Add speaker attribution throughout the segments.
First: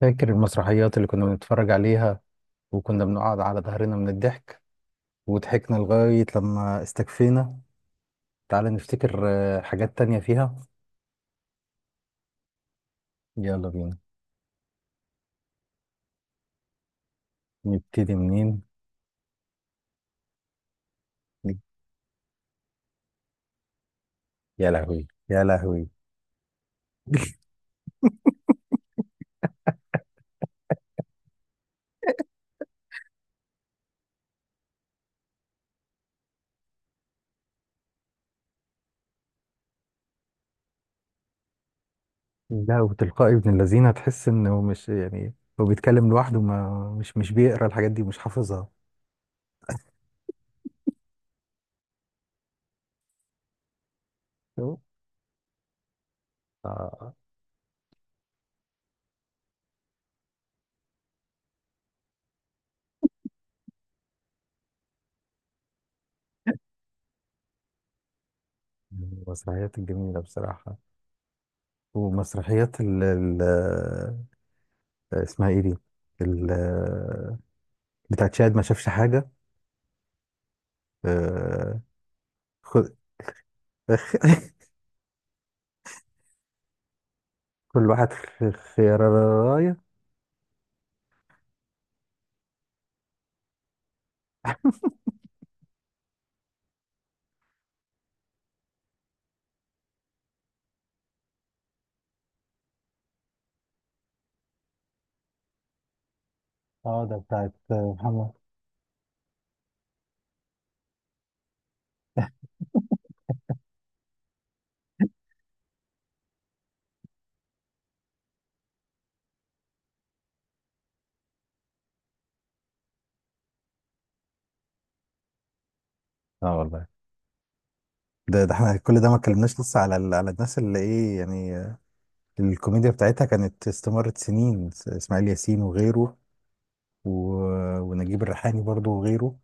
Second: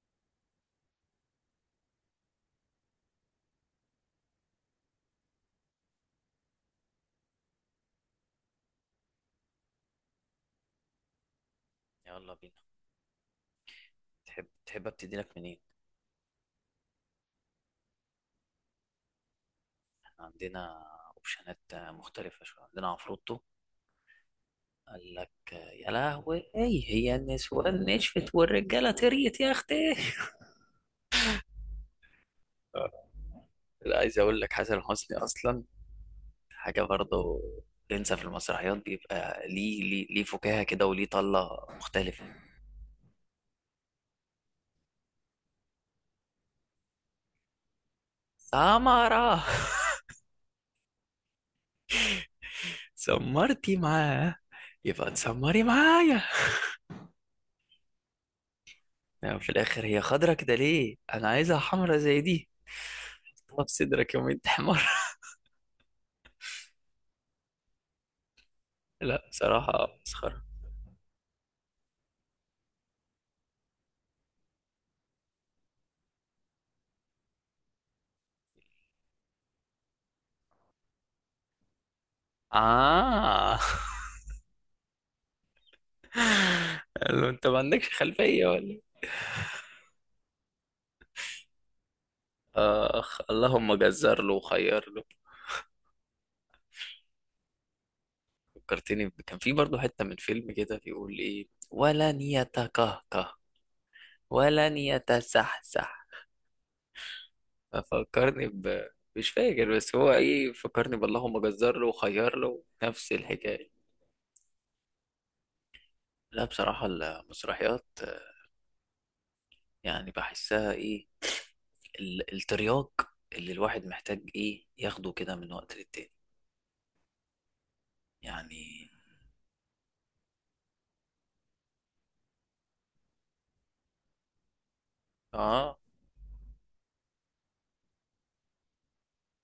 Speaker 1: فاكر المسرحيات اللي كنا بنتفرج عليها، وكنا بنقعد على ظهرنا من الضحك، وضحكنا لغاية لما استكفينا. تعال نفتكر. حاجات تانية فيها.
Speaker 2: يلا بينا.
Speaker 1: يلا بينا.
Speaker 2: تحب ابتدي لك منين؟
Speaker 1: نبتدي منين؟
Speaker 2: احنا عندنا اوبشنات مختلفة شوية. عندنا عفروتو.
Speaker 1: يا لهوي
Speaker 2: قال لك
Speaker 1: يا لهوي.
Speaker 2: يا لهوي ايه هي النسوان نشفت والرجالة تريت يا اختي. لا، عايز اقول لك حسن حسني اصلا حاجة برضه. تنسى في المسرحيات بيبقى ليه فكاهة كده وليه طلة مختلفة.
Speaker 1: لا، وتلقائي ابن الذين، تحس انه مش يعني. هو بيتكلم لوحده، ما مش مش بيقرا الحاجات دي، مش حافظها.
Speaker 2: سمرة، سمرتي معاه،
Speaker 1: شو؟
Speaker 2: يبقى تسمري معايا.
Speaker 1: آه،
Speaker 2: يعني في الاخر هي خضرة كده، ليه انا عايزها حمرة زي دي؟ طب صدرك يوم انت حمار.
Speaker 1: من
Speaker 2: لا
Speaker 1: المسرحيات
Speaker 2: بصراحة
Speaker 1: الجميلة
Speaker 2: مسخرة.
Speaker 1: بصراحة. ومسرحيات اسمها ايه دي؟ ال- آه، بتاعت شاهد ما شافش حاجة. آه، خ-
Speaker 2: آه.
Speaker 1: خ-
Speaker 2: قال له أنت ما
Speaker 1: كل
Speaker 2: عندكش
Speaker 1: واحد
Speaker 2: خلفية ولا إيه؟
Speaker 1: خيرايه.
Speaker 2: آخ، اللهم جزر له وخير له. كان في برضه حتة من فيلم كده بيقول إيه، ولن يتكهكه ولن يتسحسح.
Speaker 1: اه، ده بتاعت محمد.
Speaker 2: ففكرني، مش فاكر بس هو إيه، فكرني باللهم جزر له وخير له، نفس الحكاية. لا بصراحة المسرحيات، يعني بحسها إيه، الترياق اللي الواحد محتاج إيه ياخده كده من وقت للتاني.
Speaker 1: اه والله، ده احنا
Speaker 2: يعني
Speaker 1: كل ده ما اتكلمناش لسه على على الناس اللي ايه يعني. الكوميديا بتاعتها كانت استمرت سنين. اسماعيل ياسين
Speaker 2: اه.
Speaker 1: وغيره، و... ونجيب الريحاني برضو وغيره.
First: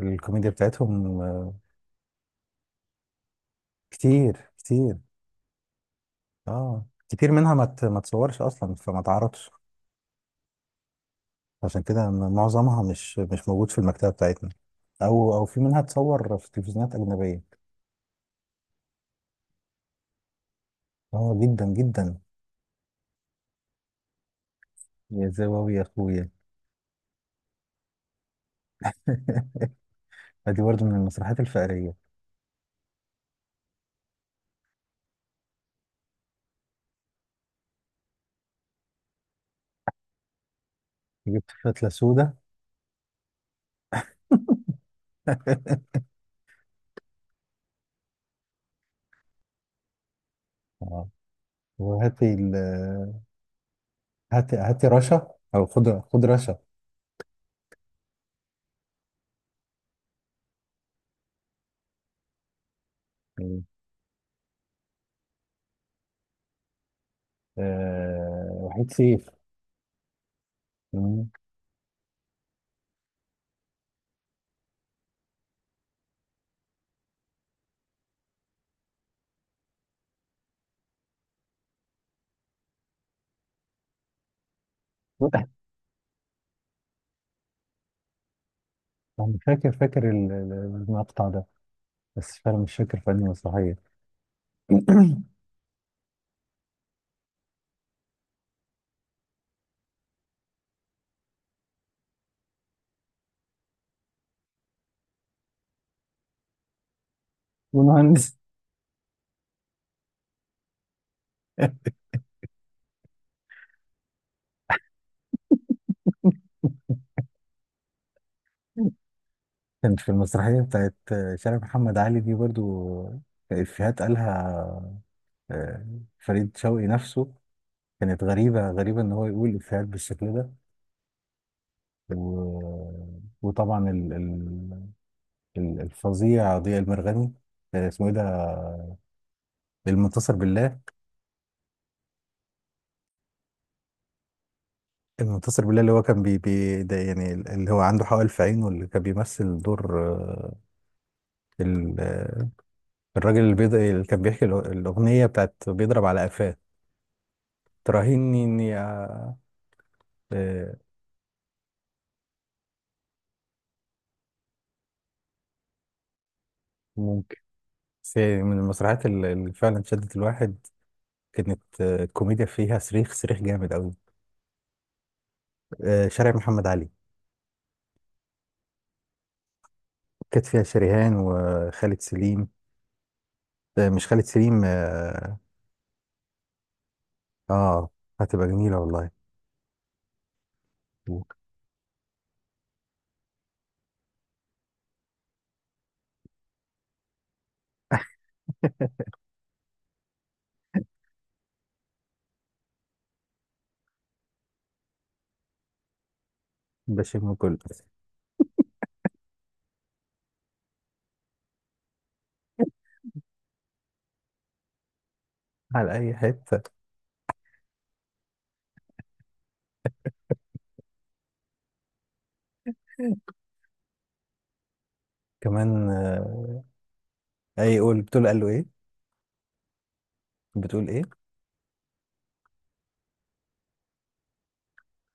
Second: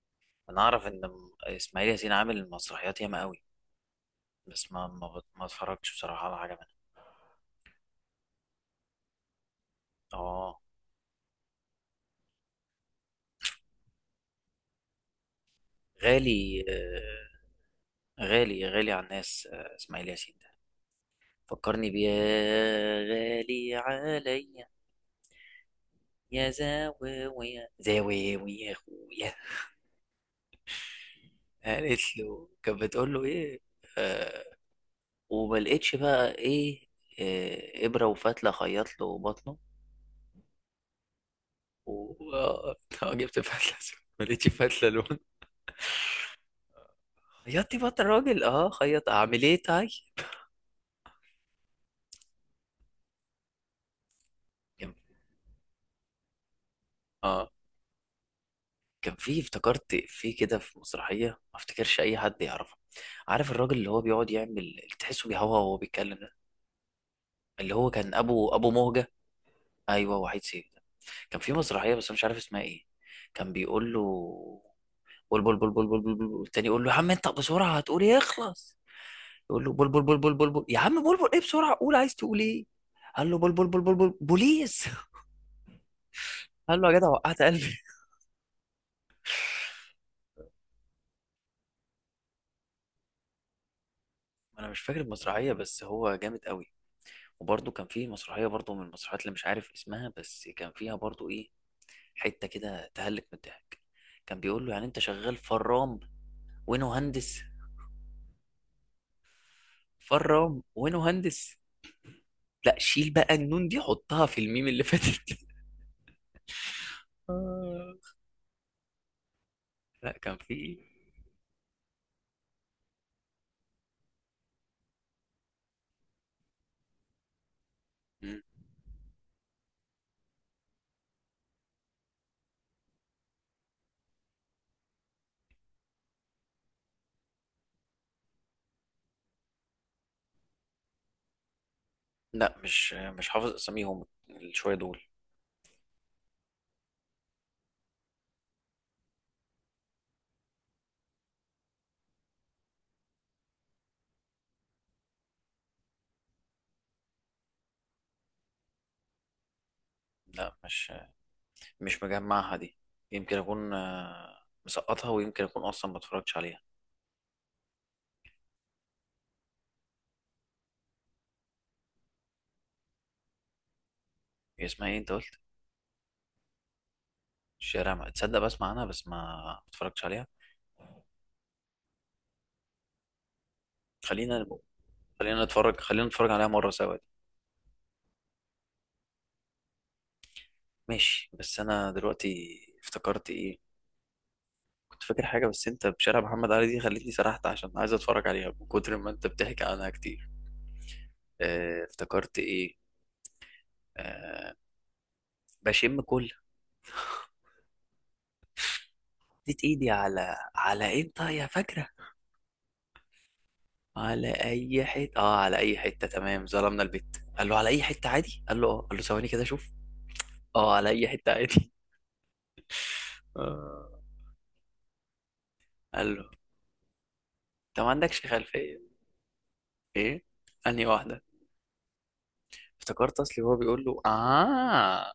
Speaker 1: الكوميديا
Speaker 2: انا اعرف ان
Speaker 1: بتاعتهم.
Speaker 2: اسماعيل ياسين عامل مسرحيات ياما قوي،
Speaker 1: كتير
Speaker 2: بس
Speaker 1: كتير.
Speaker 2: ما اتفرجتش بصراحه على حاجه منها.
Speaker 1: اه، كتير منها ما تصورش اصلا، فما تعرضش.
Speaker 2: اه
Speaker 1: عشان كده معظمها مش موجود في المكتبة بتاعتنا، او في منها تصور في
Speaker 2: غالي
Speaker 1: تلفزيونات اجنبية.
Speaker 2: آه، غالي غالي على الناس، آه اسماعيل ياسين ده
Speaker 1: اه جدا
Speaker 2: فكرني بيه،
Speaker 1: جدا.
Speaker 2: يا غالي عليا.
Speaker 1: يا زواوي يا اخويا.
Speaker 2: يا زاوية يا اخويا.
Speaker 1: ادي برضه من المسرحيات الفقريه.
Speaker 2: قالت له، كانت بتقول له ايه؟ آه، وما لقيتش بقى ايه. آه ابره وفتله خيط له بطنه.
Speaker 1: جبت فتله سودا.
Speaker 2: و جبت فتله، ما لقيتش فتله له. خياطي بقى الراجل، اه خيط، اعمل ايه تاي؟
Speaker 1: اه، وهاتي هاتي هاتي
Speaker 2: كان
Speaker 1: رشا، او خد خد رشا.
Speaker 2: اه، كان في، افتكرت في كده، في مسرحيه ما افتكرش اي حد يعرفه. عارف
Speaker 1: مم.
Speaker 2: الراجل اللي هو بيقعد يعمل اللي تحسه بيهوى وهو بيتكلم ده؟ اللي هو كان ابو
Speaker 1: وحيد
Speaker 2: مهجه،
Speaker 1: سيف.
Speaker 2: ايوه وحيد سيف ده.
Speaker 1: مم.
Speaker 2: كان في مسرحيه بس أنا مش عارف اسمها ايه. كان بيقول له بول بول بول بول بول بول بول، التاني يقول له يا عم انت بسرعه هتقول ايه، اخلص. يقول له بول بول بول بول بول بول، يا عم بول بول ايه، بسرعه قول عايز تقول ايه. قال له بول بول بول بول بول بوليس. قال له يا جدع وقعت قلبي.
Speaker 1: انا فاكر فاكر المقطع ده، بس فعلا مش فاكر في انهي مسرحيه.
Speaker 2: انا مش فاكر المسرحيه بس هو جامد قوي. وبرضه كان فيه مسرحيه، برضه من المسرحيات اللي مش عارف اسمها، بس كان فيها برضه ايه، حته كده تهلك من الضحك. كان بيقول له يعني انت شغال فرام وانا مهندس.
Speaker 1: والمهندس.
Speaker 2: فرام وانا مهندس. لا شيل بقى النون دي حطها في الميم اللي فاتت. آه.
Speaker 1: كانت في
Speaker 2: لا كان
Speaker 1: المسرحيه
Speaker 2: فيه.
Speaker 1: بتاعت شارع محمد علي دي برضو افيهات قالها. آه، فريد شوقي نفسه. كانت
Speaker 2: مم.
Speaker 1: غريبة غريبة إن هو يقول إفيهات بالشكل ده. و... وطبعا الفظيع ضياء المرغني. اسمه إيه ده؟ المنتصر بالله.
Speaker 2: لا مش حافظ اساميهم، شويه دول.
Speaker 1: المنتصر بالله اللي هو كان ده، يعني اللي هو عنده حوالي في عينه، اللي كان بيمثل دور ال... آه، الراجل اللي اللي كان بيحكي الأغنية بتاعت بيضرب على قفاه. تراهني إني
Speaker 2: لا
Speaker 1: آه،
Speaker 2: مش مجمعها دي. يمكن اكون مسقطها، ويمكن اكون اصلا ما اتفرجتش عليها.
Speaker 1: ممكن. بس يعني من المسرحيات اللي فعلا شدت الواحد. كانت الكوميديا فيها صريخ صريخ جامد قوي.
Speaker 2: هي اسمها ايه انت قلت؟
Speaker 1: شارع محمد علي
Speaker 2: الشارع ما تصدق بسمع عنها، بس ما، ما اتفرجتش عليها.
Speaker 1: كانت فيها شريهان وخالد سليم. مش خالد
Speaker 2: خلينا
Speaker 1: سليم، اه.
Speaker 2: خلينا نتفرج عليها مرة سوا دي.
Speaker 1: آه، هتبقى جميلة والله.
Speaker 2: ماشي، بس انا دلوقتي افتكرت ايه. كنت فاكر حاجة بس انت بشارع محمد علي دي خلتني سرحت، عشان عايز اتفرج عليها من كتر ما انت بتحكي عنها كتير. اه افتكرت ايه. اه، بشم كل.
Speaker 1: بشم كله.
Speaker 2: اديت ايدي على، على انت يا فاكرة، على اي حتة. اه على اي
Speaker 1: على
Speaker 2: حتة،
Speaker 1: أي
Speaker 2: تمام،
Speaker 1: حتة.
Speaker 2: ظلمنا البت. قال له على اي حتة عادي. قال له اه، قال له ثواني كده شوف. اه على اي حتة عادي. آه.
Speaker 1: كمان
Speaker 2: قال له
Speaker 1: أي
Speaker 2: انت ما
Speaker 1: قول
Speaker 2: عندكش
Speaker 1: بتقول، قال له إيه؟
Speaker 2: خلفية، ايه انهي
Speaker 1: بتقول إيه؟
Speaker 2: واحدة؟ افتكرت اصلي وهو بيقول له اه،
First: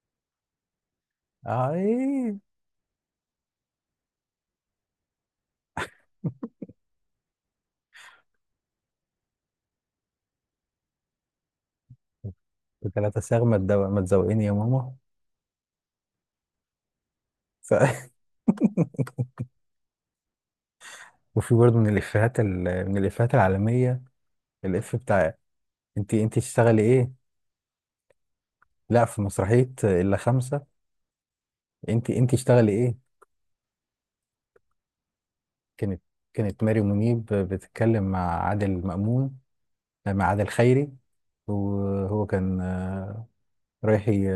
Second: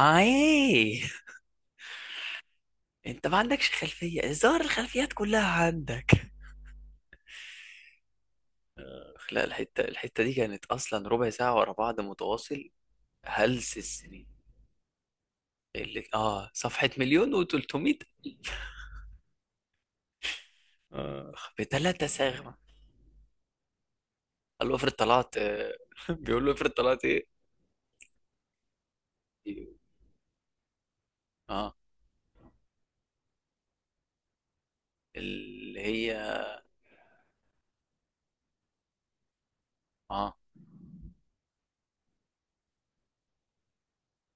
Speaker 2: اه ايه.
Speaker 1: إيه؟
Speaker 2: انت ما عندكش خلفية، ظهر الخلفيات كلها عندك. لا الحتة، الحتة دي كانت اصلا ربع ساعة ورا بعض متواصل.
Speaker 1: 3 صاغ،
Speaker 2: هلس
Speaker 1: ما
Speaker 2: السنين
Speaker 1: تزوقني يا ماما.
Speaker 2: اللي اه صفحة مليون
Speaker 1: ف...
Speaker 2: و300. اخ
Speaker 1: وفي برضه من
Speaker 2: بتلاتة
Speaker 1: الإفيهات
Speaker 2: ساغمة.
Speaker 1: من الإفيهات العالمية.
Speaker 2: قال له افرض
Speaker 1: الإف بتاع
Speaker 2: طلعت
Speaker 1: أنت
Speaker 2: بيقول له افرض
Speaker 1: تشتغلي
Speaker 2: طلعت
Speaker 1: إيه؟
Speaker 2: ايه.
Speaker 1: لا، في مسرحية إلا خمسة،
Speaker 2: اه
Speaker 1: أنت تشتغلي إيه؟
Speaker 2: اللي
Speaker 1: كانت
Speaker 2: هي
Speaker 1: كانت ماري منيب بتتكلم مع عادل مأمون، مع
Speaker 2: اه
Speaker 1: عادل خيري. وهو كان رايح ي-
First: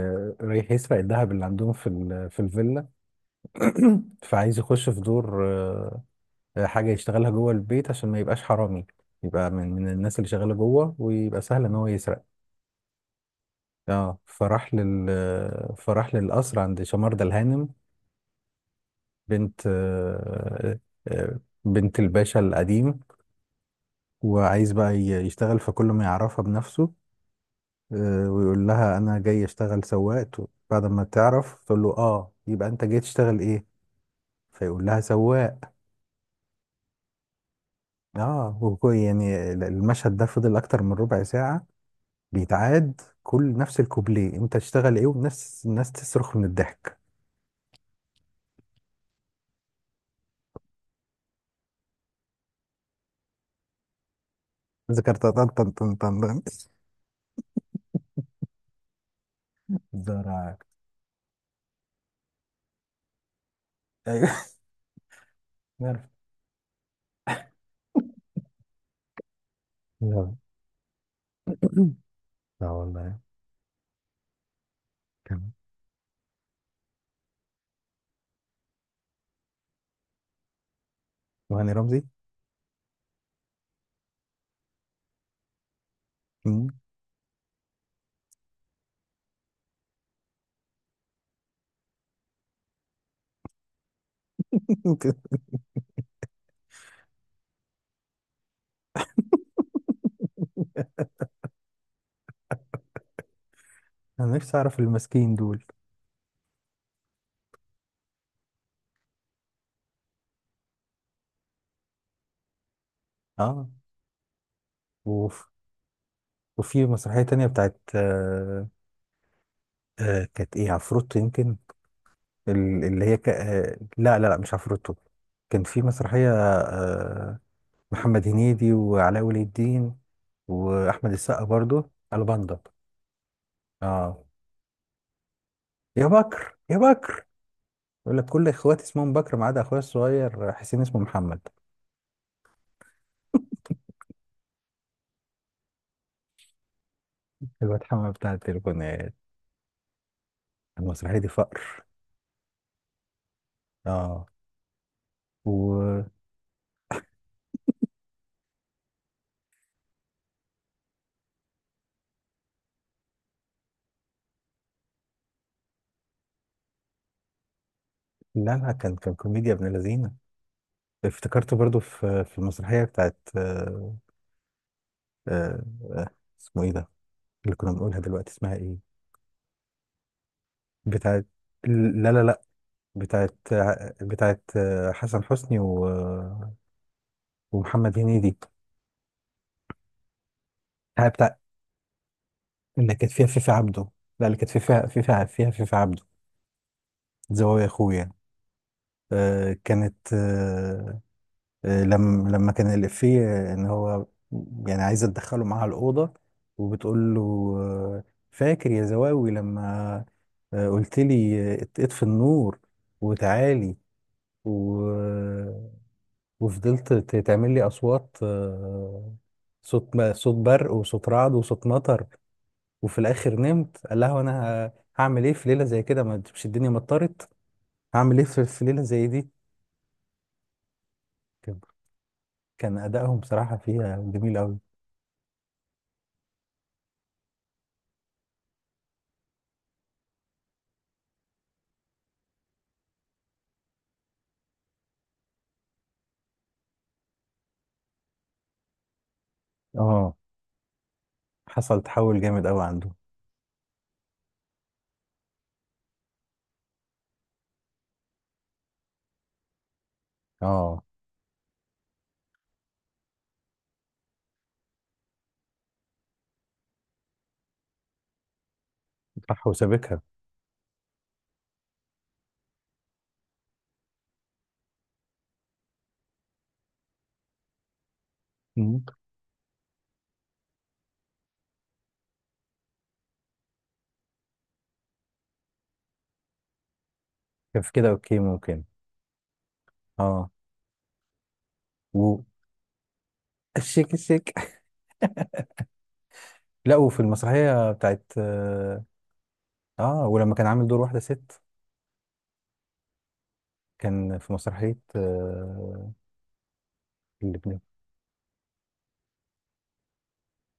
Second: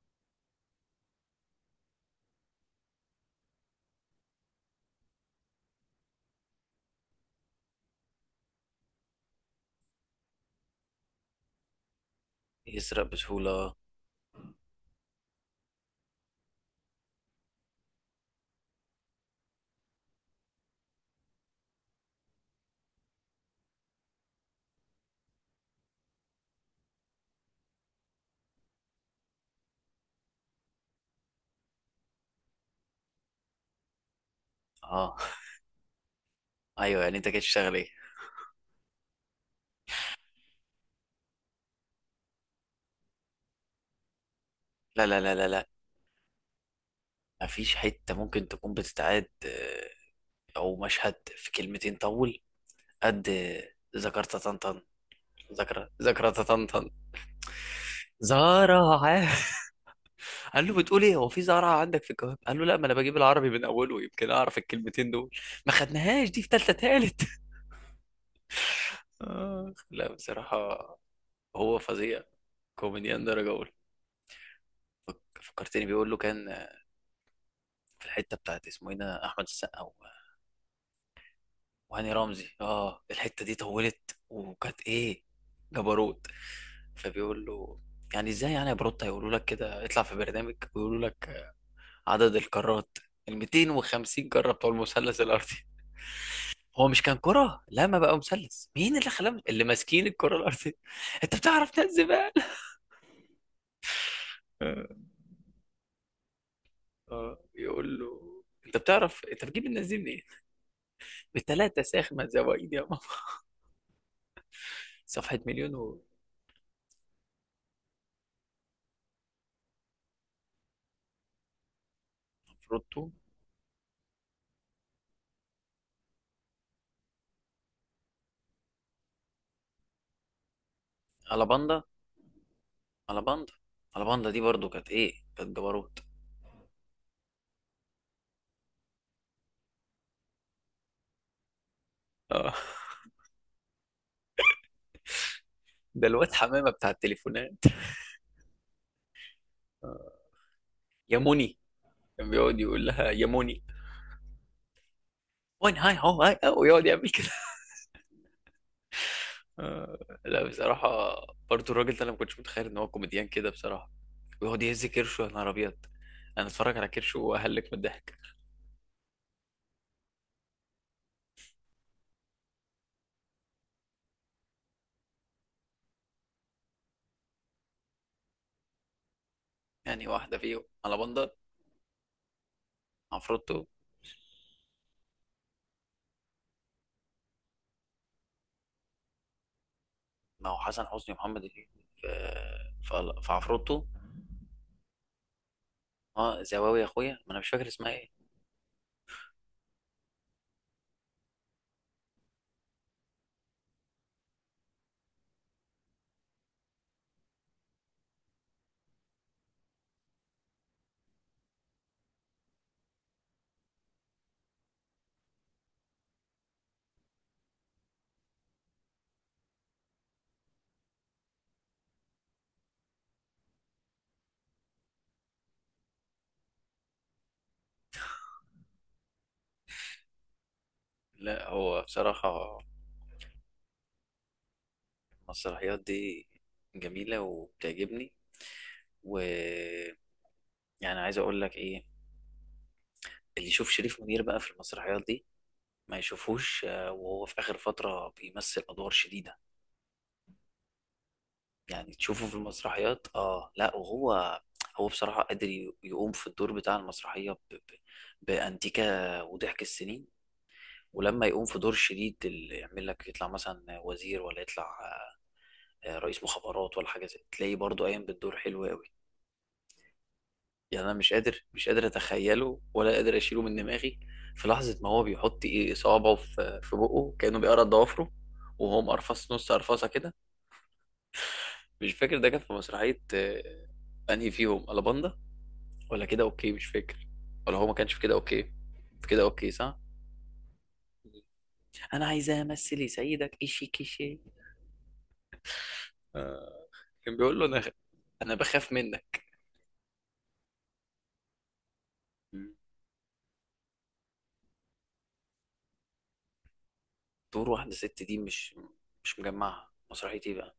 Speaker 1: رايح يسرق الذهب اللي عندهم في في الفيلا. فعايز يخش في دور حاجة يشتغلها جوه البيت عشان ما يبقاش حرامي، يبقى من الناس اللي شغالة جوه ويبقى سهل ان هو يسرق.
Speaker 2: يسرق بسهولة.
Speaker 1: اه، فراح لل آه، فراح للقصر عند شماردة الهانم. بنت آه، آه، آه، بنت الباشا القديم. وعايز بقى يشتغل، فكل ما يعرفها بنفسه. ويقول لها انا جاي اشتغل سواق. بعد ما تعرف تقول له اه، يبقى انت جاي تشتغل ايه، فيقول لها
Speaker 2: اه
Speaker 1: سواق.
Speaker 2: ايوه، يعني انت كده تشتغل ايه؟
Speaker 1: اه، يعني المشهد ده فضل اكتر من ربع ساعة بيتعاد، كل نفس الكوبليه انت تشتغل
Speaker 2: لا
Speaker 1: ايه،
Speaker 2: لا لا لا
Speaker 1: ونفس
Speaker 2: لا
Speaker 1: الناس تصرخ من الضحك.
Speaker 2: مفيش حتة ممكن تكون بتتعاد، أو مشهد في كلمتين طول. قد ذكرت طنطن.
Speaker 1: ذكرت طن طن
Speaker 2: ذكرى
Speaker 1: طن طن
Speaker 2: ذكرى
Speaker 1: طن.
Speaker 2: طنطن. زهرة.
Speaker 1: دراك.
Speaker 2: قال له بتقول ايه، هو في زهرة عندك في الجواب؟ قال له لا، ما انا بجيب العربي من اوله يمكن
Speaker 1: ايوه.
Speaker 2: اعرف الكلمتين دول. ما
Speaker 1: عارف.
Speaker 2: خدناهاش دي في تالتة تالت. آخ، لا
Speaker 1: لا
Speaker 2: بصراحة هو فظيع،
Speaker 1: لا والله.
Speaker 2: كوميديان درجة أولى.
Speaker 1: كان
Speaker 2: فكرتني بيقول له كان في الحتة بتاعت اسمه ايه ده، أحمد السقا
Speaker 1: وهاني رمزي.
Speaker 2: وهاني رمزي. اه الحتة دي طولت وكانت ايه، جبروت.
Speaker 1: مم.
Speaker 2: فبيقول له يعني ازاي يعني يا بروت هيقولوا لك كده، اطلع في برنامج ويقولوا لك عدد الكرات ال 250 كرة بتوع المثلث الارضي. هو مش كان كرة، لا ما بقى مثلث، مين اللي خلاهم اللي ماسكين الكرة الارضية؟ انت بتعرف ناس زبالة.
Speaker 1: انا نفسي اعرف
Speaker 2: اه.
Speaker 1: المسكين دول.
Speaker 2: يقول له انت بتعرف، انت بتجيب الناس دي منين؟ بتلاتة ساخنة زوايد يا ماما.
Speaker 1: اه.
Speaker 2: صفحة
Speaker 1: وف-
Speaker 2: مليون.
Speaker 1: وفي مسرحية تانية بتاعت كانت ايه؟ عفروتو يمكن.
Speaker 2: وفروتو.
Speaker 1: اللي هي ك... آه لا لا لا، مش عفروتو. كان في مسرحية محمد هنيدي وعلاء ولي الدين واحمد السقا
Speaker 2: على باندا
Speaker 1: برضو. الباندا.
Speaker 2: على باندا على
Speaker 1: اه.
Speaker 2: باندا دي برضو كانت ايه، كانت جبروت.
Speaker 1: يا بكر يا بكر، يقول لك كل اخواتي اسمهم بكر ما عدا اخويا الصغير حسين اسمه محمد.
Speaker 2: اه ده الواد حمامه بتاع التليفونات.
Speaker 1: الواد محمد بتاع التليفونات. المسرحية
Speaker 2: يا
Speaker 1: دي
Speaker 2: موني،
Speaker 1: فقر.
Speaker 2: كان بيقعد يقول لها يا موني
Speaker 1: اه.
Speaker 2: وين هاي،
Speaker 1: و
Speaker 2: هو هاي أو ويقعد يعمل كده. لا بصراحه برضو الراجل ده انا ما كنتش متخيل ان هو كوميديان كده بصراحه. ويقعد يهز كرشه يا نهار ابيض، انا اتفرج على كرشه واهلك من الضحك.
Speaker 1: لا لا، كان كوميديا ابن لذينه. افتكرته برضو في المسرحية بتاعت آه آه، اسمه ايه ده؟ اللي كنا بنقولها دلوقتي اسمها ايه؟
Speaker 2: يعني واحده فيهم على
Speaker 1: بتاعت،
Speaker 2: بندر.
Speaker 1: لا لا لا، بتاعت
Speaker 2: عفروتو.
Speaker 1: بتاعت حسن حسني ومحمد هنيدي.
Speaker 2: ما هو حسن
Speaker 1: هي
Speaker 2: حسني ومحمد
Speaker 1: بتاع
Speaker 2: هنيدي في
Speaker 1: اللي كانت
Speaker 2: في
Speaker 1: فيها
Speaker 2: في
Speaker 1: فيفي
Speaker 2: عفروتو.
Speaker 1: عبده. لا، اللي كانت فيها فيفي، فيها فيفي عبده.
Speaker 2: اه زواوي يا اخويا، ما انا مش
Speaker 1: زوايا
Speaker 2: فاكر اسمها ايه.
Speaker 1: اخويا. كانت لما كان الإفيه ان هو يعني عايزه تدخله معاها الأوضة، وبتقول له آه، فاكر يا زواوي لما قلت لي اطفي النور وتعالي. وفضلت تعمل لي اصوات صوت ما صوت برق وصوت رعد وصوت مطر. وفي الاخر نمت. قال لها وانا هعمل ايه في ليله زي كده، ما مش الدنيا مطرت؟ هعمل ايه في ليله زي دي؟
Speaker 2: لا
Speaker 1: كان
Speaker 2: هو بصراحه
Speaker 1: كان ادائهم بصراحه فيها جميل قوي.
Speaker 2: المسرحيات دي جميلة وبتعجبني. و، يعني عايز أقول لك إيه، اللي يشوف شريف منير بقى في المسرحيات دي ما يشوفوش، وهو في آخر فترة بيمثل أدوار شديدة.
Speaker 1: اه، حصل
Speaker 2: يعني
Speaker 1: تحول
Speaker 2: تشوفه في
Speaker 1: جامد قوي عنده.
Speaker 2: المسرحيات آه، لا وهو، هو بصراحة قادر يقوم في الدور بتاع المسرحية بأنتيكا وضحك السنين.
Speaker 1: اه،
Speaker 2: ولما يقوم في دور شديد اللي يعمل لك يطلع مثلا وزير، ولا يطلع رئيس مخابرات ولا حاجة زي، تلاقيه برضه قايم بالدور حلو قوي.
Speaker 1: صح وسابقها.
Speaker 2: يعني انا مش قادر اتخيله ولا قادر اشيله من دماغي. في لحظه ما هو بيحط ايه صوابعه في بقه كانه بيقرا ضوافره. وهو
Speaker 1: مم.
Speaker 2: مقرفص نص قرفصه كده. مش فاكر ده كان في مسرحيه، انهي فيهم، الاباندا ولا كده اوكي، مش فاكر. ولا
Speaker 1: كان
Speaker 2: هو
Speaker 1: في
Speaker 2: ما
Speaker 1: كده
Speaker 2: كانش في كده
Speaker 1: اوكي،
Speaker 2: اوكي.
Speaker 1: ممكن.
Speaker 2: في كده اوكي صح.
Speaker 1: اه.
Speaker 2: انا
Speaker 1: و
Speaker 2: عايزه امثل سيدك ايشي
Speaker 1: الشيك
Speaker 2: كيشي.
Speaker 1: الشيك.
Speaker 2: آه.
Speaker 1: لا، وفي
Speaker 2: كان بيقول له انا،
Speaker 1: المسرحيه بتاعت،
Speaker 2: انا بخاف
Speaker 1: اه
Speaker 2: منك.
Speaker 1: ولما كان عامل دور واحده ست.
Speaker 2: مم.
Speaker 1: كان في مسرحيه
Speaker 2: دور
Speaker 1: اللبنان.
Speaker 2: واحده ست دي، مش مجمعها مسرحيه ايه بقى؟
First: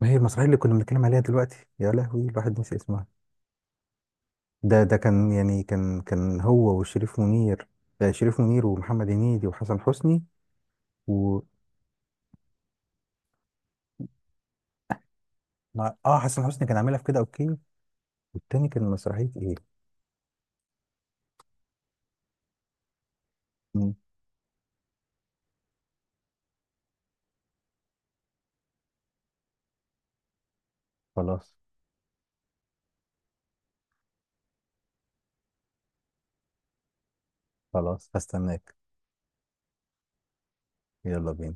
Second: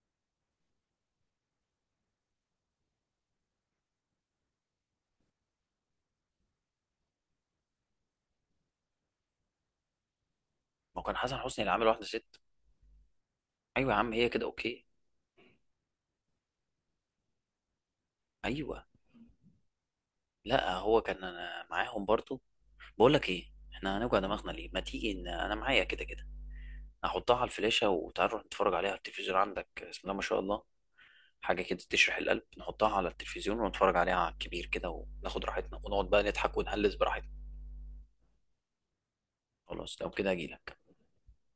Speaker 1: ما هي المسرحية اللي كنا بنتكلم عليها دلوقتي؟ يا لهوي، الواحد نسي اسمها. ده كان، يعني كان هو وشريف منير. شريف منير ومحمد هنيدي وحسن حسني.
Speaker 2: ما هو كان حسن
Speaker 1: و
Speaker 2: حسني اللي عامل واحده ست. ايوه يا عم، هي كده اوكي.
Speaker 1: اه حسن حسني كان عاملها في كده اوكي، والتاني كان
Speaker 2: ايوه.
Speaker 1: مسرحية ايه؟
Speaker 2: لا هو كان انا معاهم برضو. بقول لك ايه،
Speaker 1: مم.
Speaker 2: احنا هنوجع دماغنا ليه، ما تيجي، ان انا معايا كده كده. احطها على الفلاشه وتعال نروح نتفرج عليها على التلفزيون عندك، بسم الله ما شاء الله.
Speaker 1: خلاص.
Speaker 2: حاجه كده تشرح القلب، نحطها على التلفزيون ونتفرج عليها على الكبير كده، وناخد راحتنا ونقعد بقى نضحك ونهلس براحتنا.
Speaker 1: خلاص هستناك.
Speaker 2: خلاص، لو كده اجيلك.
Speaker 1: يلا بينا.